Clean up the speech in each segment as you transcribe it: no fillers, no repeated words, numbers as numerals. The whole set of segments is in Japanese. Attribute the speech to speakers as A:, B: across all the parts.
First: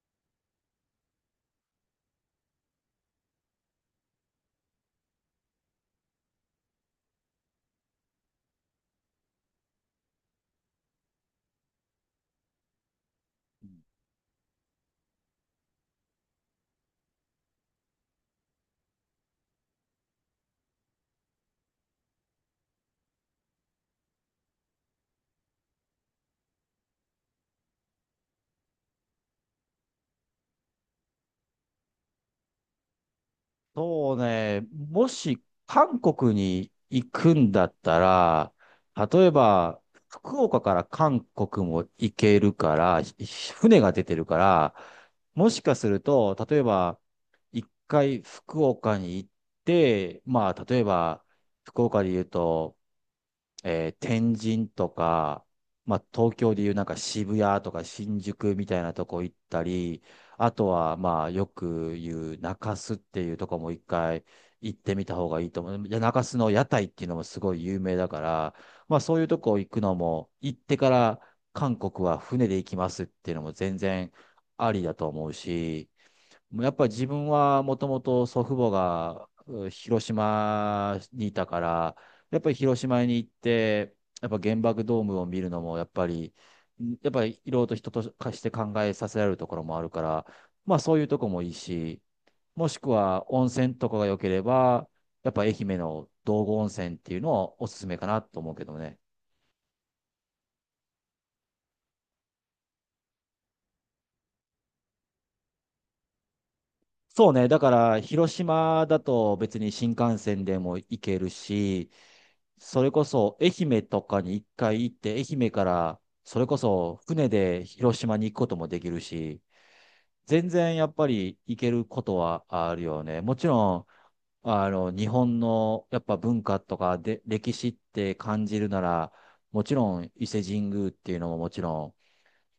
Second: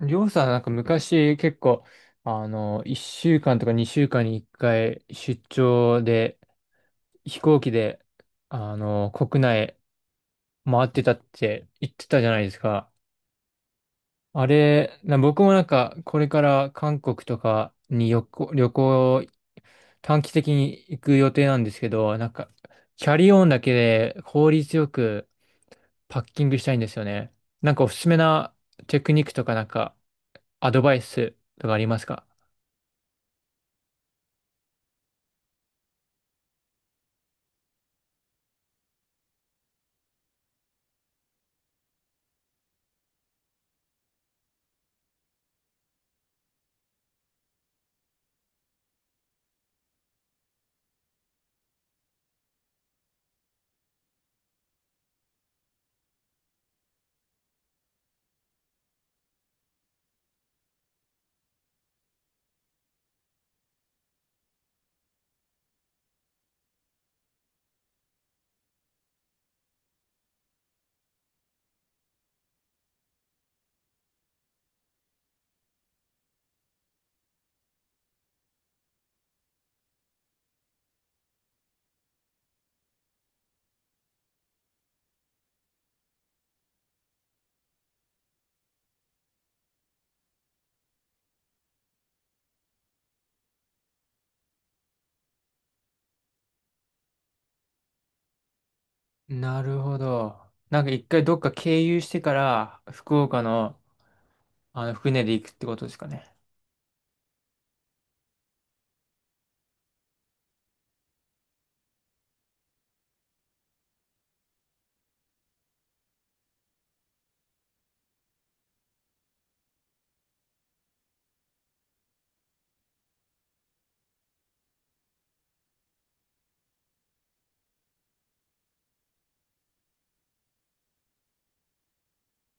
A: りょうさん、なんか昔結構、1週間とか2週間に1回出張で、飛行機で、国内回ってたって言ってたじゃないですか。あれ、僕もなんか、これから韓国とかに旅行、短期的に行く予定なんですけど、なんか、キャリーオンだけで効率よくパッキングしたいんですよね。なんかおすすめなテクニックとかなんか、アドバイスとかありますか？
B: そうね、もし韓国に行くんだったら、例えば、福岡から韓国も行けるから、船が出てるから、もしかすると、例えば、一回福岡に行って、まあ、例えば、福岡で言うと、天神とか、まあ、東京でいうなんか渋谷とか新宿みたいなとこ行ったり、あとはまあよく言う中洲っていうとこも一回行ってみた方がいいと思う。中洲の屋台っていうのもすごい有名だから、まあそういうとこ行くのも、行ってから韓国は船で行きますっていうのも全然ありだと思うし、やっぱり自分はもともと祖父母が広島にいたから、やっぱり広島に行って、やっぱ原爆ドームを見るのも、やっぱり、やっぱりいろいろと人と化して考えさせられるところもあるから、まあそういうとこもいいし、もしくは温泉とかが良ければ、やっぱ愛媛の道後温泉っていうのをおすすめかなと思うけどね。
A: なるほど。なんか一回どっか経由してから福岡の船で行くってことですかね。
B: そうね、だから広島だと別に新幹線でも行けるし、それこそ愛媛とかに一回行って、愛媛からそれこそ船で広島に行くこともできるし、全然やっぱり行けることはあるよね。もちろん、日本のやっぱ文化とかで歴史って感じるなら、もちろん伊勢神宮っていうのももちろん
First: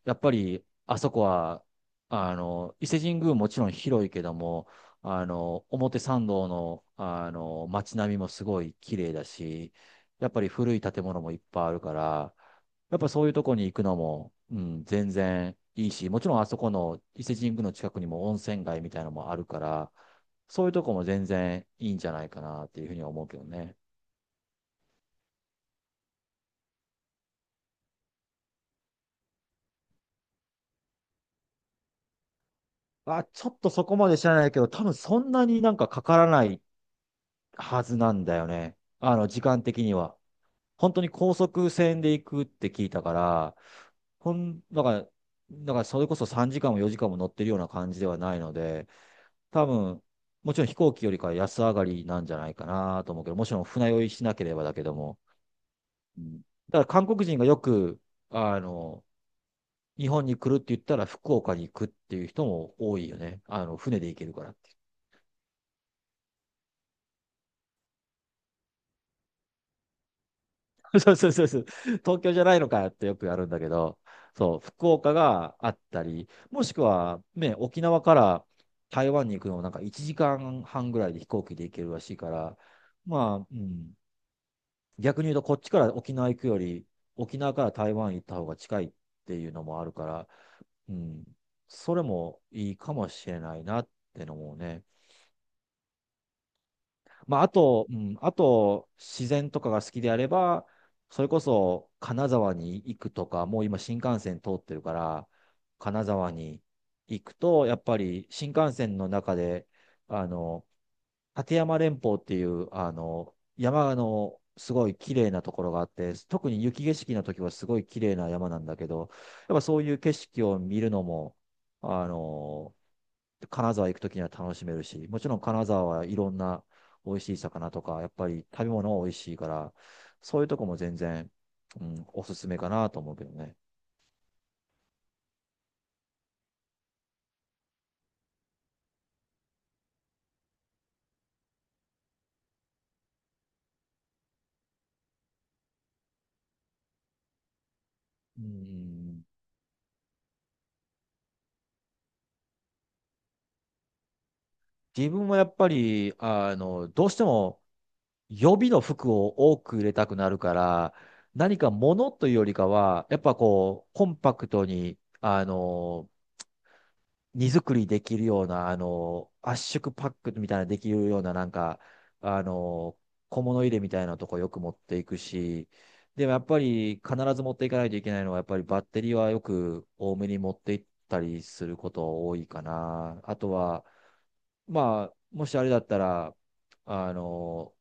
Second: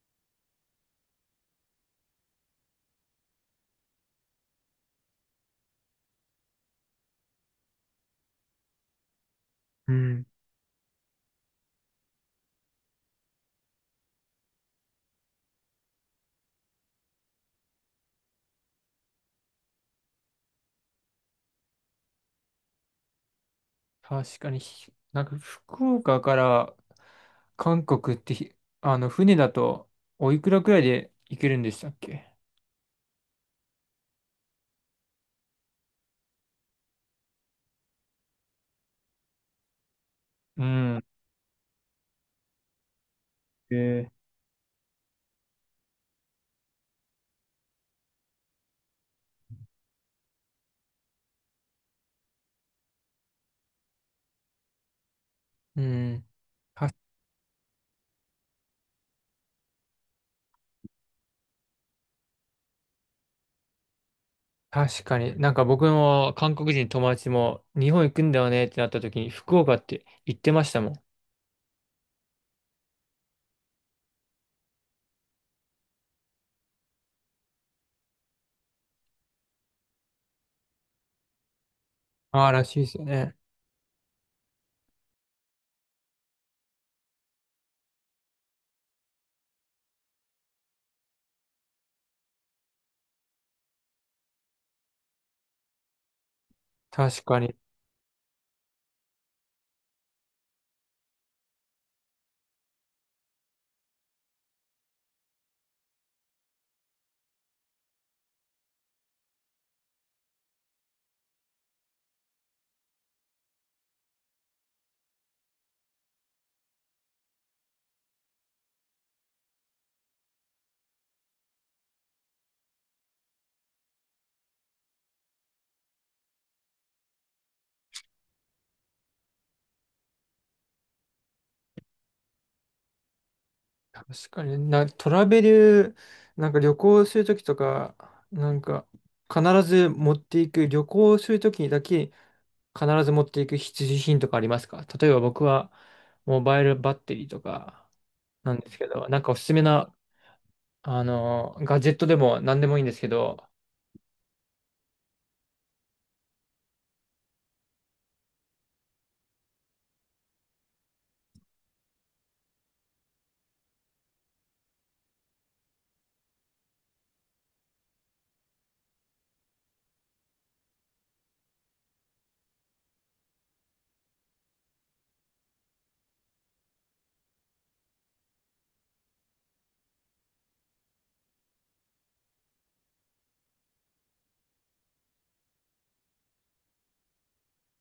B: やっぱり、あそこは、伊勢神宮もちろん広いけども、表参道の、街並みもすごい綺麗だし、
A: うん。
B: やっぱり古い建物もいっぱいあるから、やっぱそういうとこに行くのも、うん、全然いいし、もちろんあそこの伊勢神宮の近くにも温泉街みたいなのもあるから、そういうとこも全然いいんじゃないかなっていうふうには思うけどね。
A: 確かになんか福岡から韓国ってあの船だとおいくらくらいで行けるんでしたっけ？
B: あ、ちょっとそこまで知らないけど、多分そんなになんかかからないはずなんだよね。あの、時間的には。
A: う
B: 本当
A: ん。
B: に高速線で行くって聞いたから、
A: へえ。
B: だから、だからそれこそ3時間も4時間も乗ってるような感じではないので、多分、もちろん飛行機よりかは安上がりなんじゃないかなと思うけど、もちろん船酔いしなければだけども。
A: う
B: う
A: ん。
B: ん。だから韓国人がよく、あの、日本に来るって言ったら福岡に行くっていう人も多いよね。あの、船で行けるから。
A: 確かに。なんか僕も韓国人友達も日本行くんだよねってなった時に福岡って言ってましたも ん。
B: そうそうそうそう。東京じゃないのかよってよくやるんだけど、そう、福岡があったり、もしくは、ね、沖縄から台湾に行くのもなんか1時間半ぐらいで飛行機で行けるらしいか
A: ああ、
B: ら、
A: らしいですよね。
B: まあ、うん、逆に言うとこっちから沖縄行くより、沖縄から台湾行った方が近いっていうのもあるから、うん、それもいいかもしれないなってのもね。
A: 確
B: ま
A: か
B: あ、あ
A: に。
B: と、うん、あと、自然とかが好きであれば、それこそ金沢に行くとか、もう今新幹線通ってるから、金沢に行くと、やっぱり新幹線の中で、あの、立山連峰っていう、山のすごい綺麗なところがあって、特に雪景色の時はすごい綺麗な山なんだけど、やっぱそういう景色を見るのも、あの、金沢行くときには楽しめるし、もちろん金沢はいろんな美味しい魚とか、やっぱり食べ物は美味しいから、そういうとこも全然、うん、おすすめかなと思うけどね。
A: 確かに。トラベル、なんか旅行するときとか、なんか必ず持っていく、旅行するときにだけ必ず持っていく必需品とかありますか？例えば僕はモバイルバッテリーとか
B: う
A: なんですけど、なん
B: ん、
A: かおすすめな、ガジェットでも何でもいいんですけど。
B: 自分はやっぱり、どうしても予備の服を多く入れたくなるから、何か物というよりかは、やっぱこう、コンパクトに、荷造りできるような、圧縮パックみたいなできるような、なんか、あの、小物入れみたいなとこよく持っていくし、でもやっぱり必ず持っていかないといけないのは、やっぱりバッテリーはよく多めに持っていったりすること多いかな。あとは、まあ、もしあれだったら、あの、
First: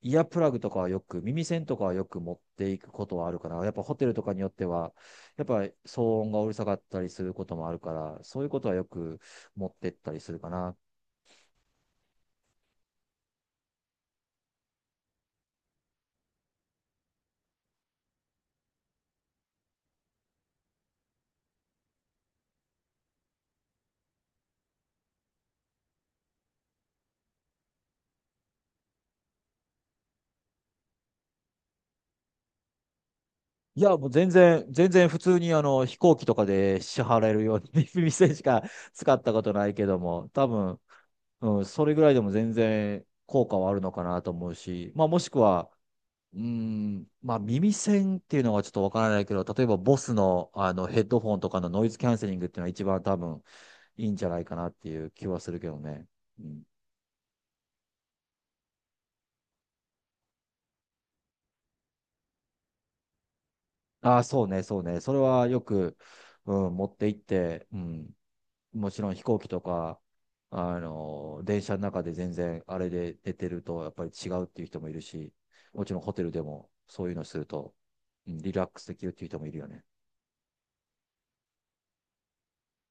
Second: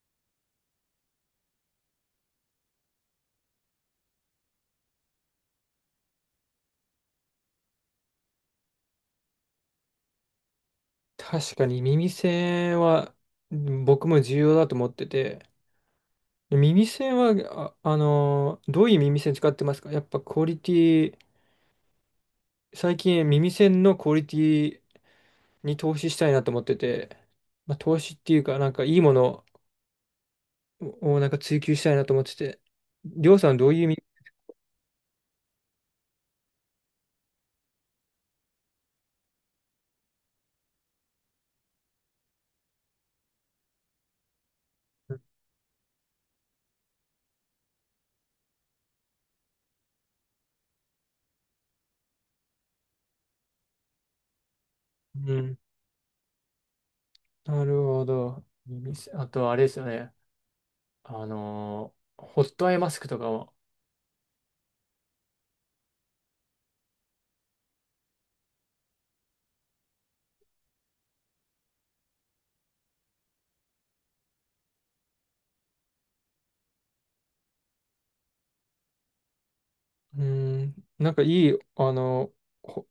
B: イヤープラグとかはよく、耳栓とかはよく持っていくことはあるかな。やっぱホテルとかによっては、やっぱり騒音がうるさかったりすることもあるから、そういうことはよく持ってったりするかな。
A: 確かに耳栓は、うん、僕も重要だと思ってて、耳栓は、どういう耳栓使ってますか？やっぱクオリティ、最近耳栓のクオリティに投資したいなと思ってて、まあ、投資っていうか、なんかいいものをなんか追求したいなと思ってて、りょうさんどういう
B: いや、
A: 耳、
B: もう全然、全然普通にあの飛行機とかで支払えるように 耳栓しか使ったことないけども、多分、うん、それぐらいでも全然効果はあるのかなと思うし、まあもしくは、まあ耳栓っていうのはちょっとわからないけど、例えばボスの、あのヘッドフォンとかのノイズキャンセリングっていうのは一番多分いいんじゃないかなっていう気
A: う
B: はす
A: ん、
B: るけどね。うん。
A: なるほど。耳栓あと、あれですよね。ホットアイマスクとかも。
B: ああ、そうね、そうね。それはよく、うん、持って行って、うん、もちろん飛行機とか、電車の中で全然あれで寝てるとやっぱり違うっていう人もいるし、もちろんホテルでもそういうのすると、うん、リラックスできるっていう人もいるよね。
A: うん、なんかいい、ー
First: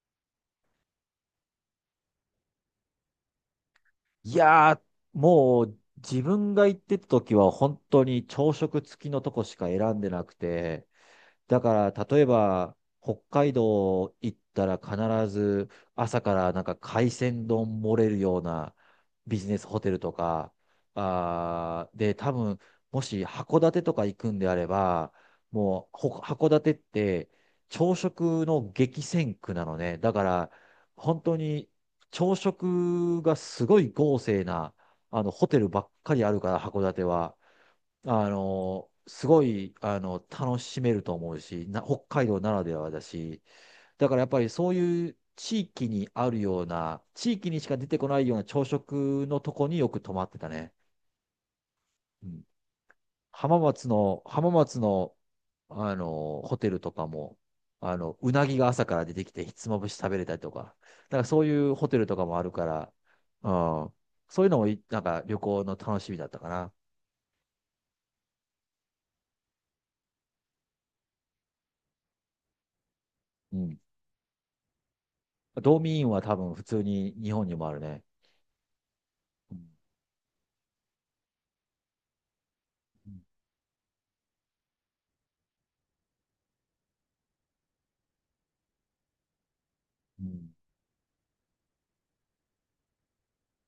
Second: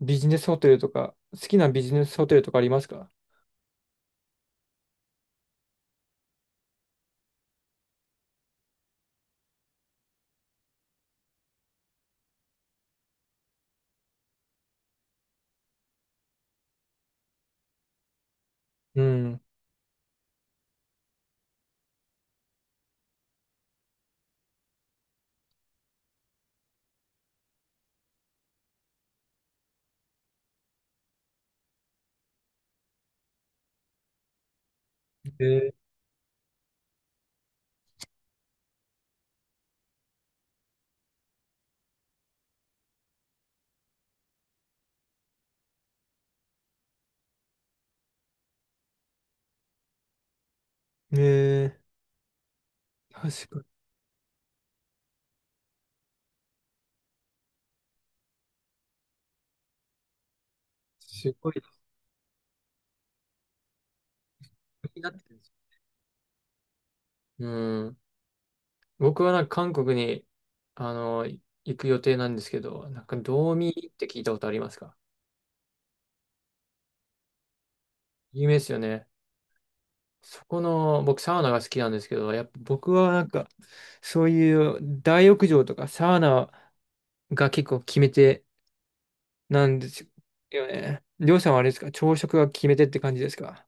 A: ビジネスホテルとか、好きなビジネスホテルとかありますか？
B: いやー、もう自分が行ってた時は本当に朝食付きのとこしか選んでなくて、だから、例えば、北海道行ったら必ず朝からなんか海鮮丼盛れるような
A: う
B: ビ
A: ん。
B: ジネスホテルとか、あーで、多分、もし函館とか行くんであれば、もう、函館って朝食の激戦区なのね。だから、本当に朝食がすごい豪勢な、ホテルば
A: え
B: っかりあるから、函館は。あの、すごい、楽しめると思うし、北海道ならではだし、だからやっぱりそういう地域にあるような、地域にしか出てこないような朝食のとこによく泊まってたね。
A: ー、え
B: うん、
A: 確かに。
B: 浜松の、ホテルとかも、うなぎが朝から出てきて、ひつまぶし食べれたりとか、なんか
A: す
B: そう
A: ご
B: い
A: い
B: うホテルとかもあるから、うん、そういうのもい、
A: 気
B: な
A: に
B: ん
A: なって
B: か
A: るん
B: 旅
A: ですよ。
B: 行の楽しみだったかな。
A: うん。僕はなんか韓国に、行く予定なんですけど、なんか、道
B: う
A: 民
B: ん。
A: って聞いたことありますか？
B: ドーミーインは多分普通に日本にもあるね。
A: 有名ですよね。
B: うん。
A: そこの、僕サウナが好きなんですけど、やっぱ僕はなんか、そういう大浴場とかサウナが結構決め手なんです
B: うん。
A: よね。りょうさんはあれですか？朝食が決め手って感じですか？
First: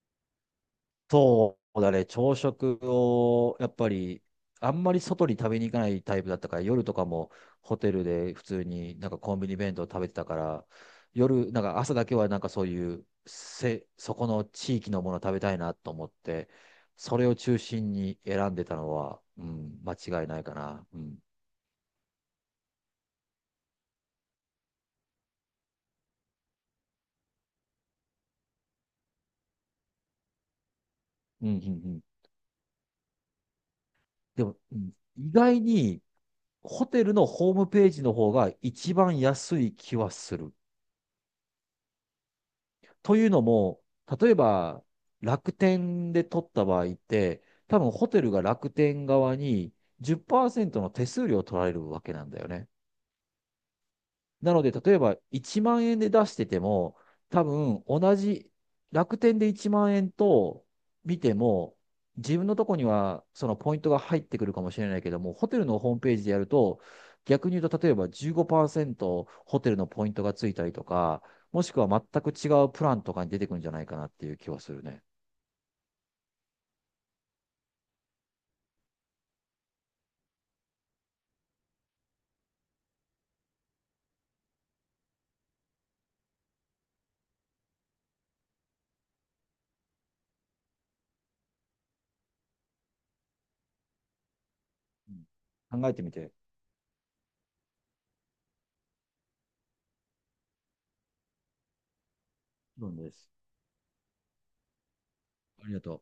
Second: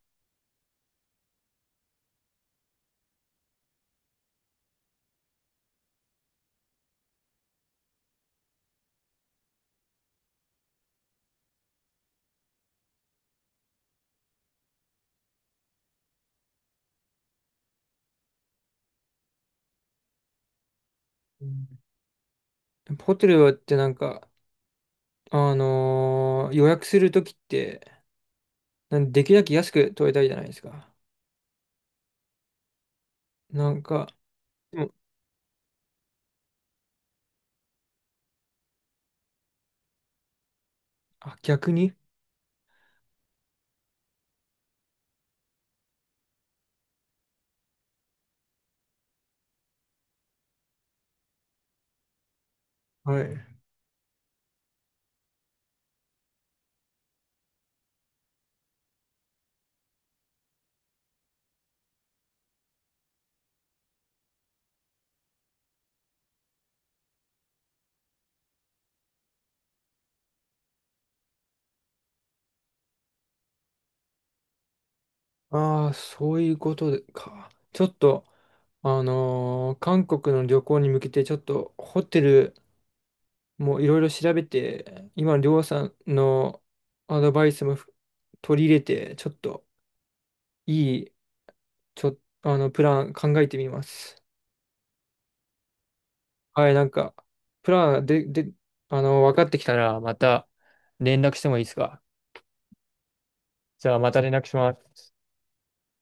B: そうだね、朝食をやっぱりあんまり外に食べに行かないタイプだったから、夜とかもホテルで普通になんかコンビニ弁当食べてたから、なんか朝だけはなんかそういうせ、そこの地域のもの食べたいなと思って、それを中心に選んでたのは、うん、間違いないかな。うん。
A: うん。ホテルってなんか、予約するときって、なんできるだけ安く取れたいじゃないですか。
B: うん、うん、うん。
A: なんか、
B: でも、う
A: で
B: ん、
A: も、
B: 意外にホテルのホームページの方が一番安い気はする。
A: あ、逆に、
B: というのも、例えば楽天で取った場合って、多分ホテルが楽天側に10%の手数料を取られるわけなんだよね。
A: はい。
B: なので、例えば1万円で出してても、多分同じ楽天で1万円と見ても、自分のとこにはそのポイントが入ってくるかもしれないけども、ホテルのホームページでやると、逆に言うと、例えば15%ホテルのポイントがついたりとか、もしくは全く違うプランとかに出てくるんじゃないかなっていう気はするね。
A: ああ、そういうことでか。ちょっと、あのー韓国の旅行に向けて、ちょっとホテルもういろいろ調べて、今のりょうさんのアドバイスも取り入れて、ちょっといい、ちょ、あの、プラン考えてみます。
B: うん。考えてみて。
A: はい、なんか、プランで、で、あの、分かってきたら、また連絡してもいいですか？
B: どうです。
A: じゃあ、また連絡します。
B: ありがとう。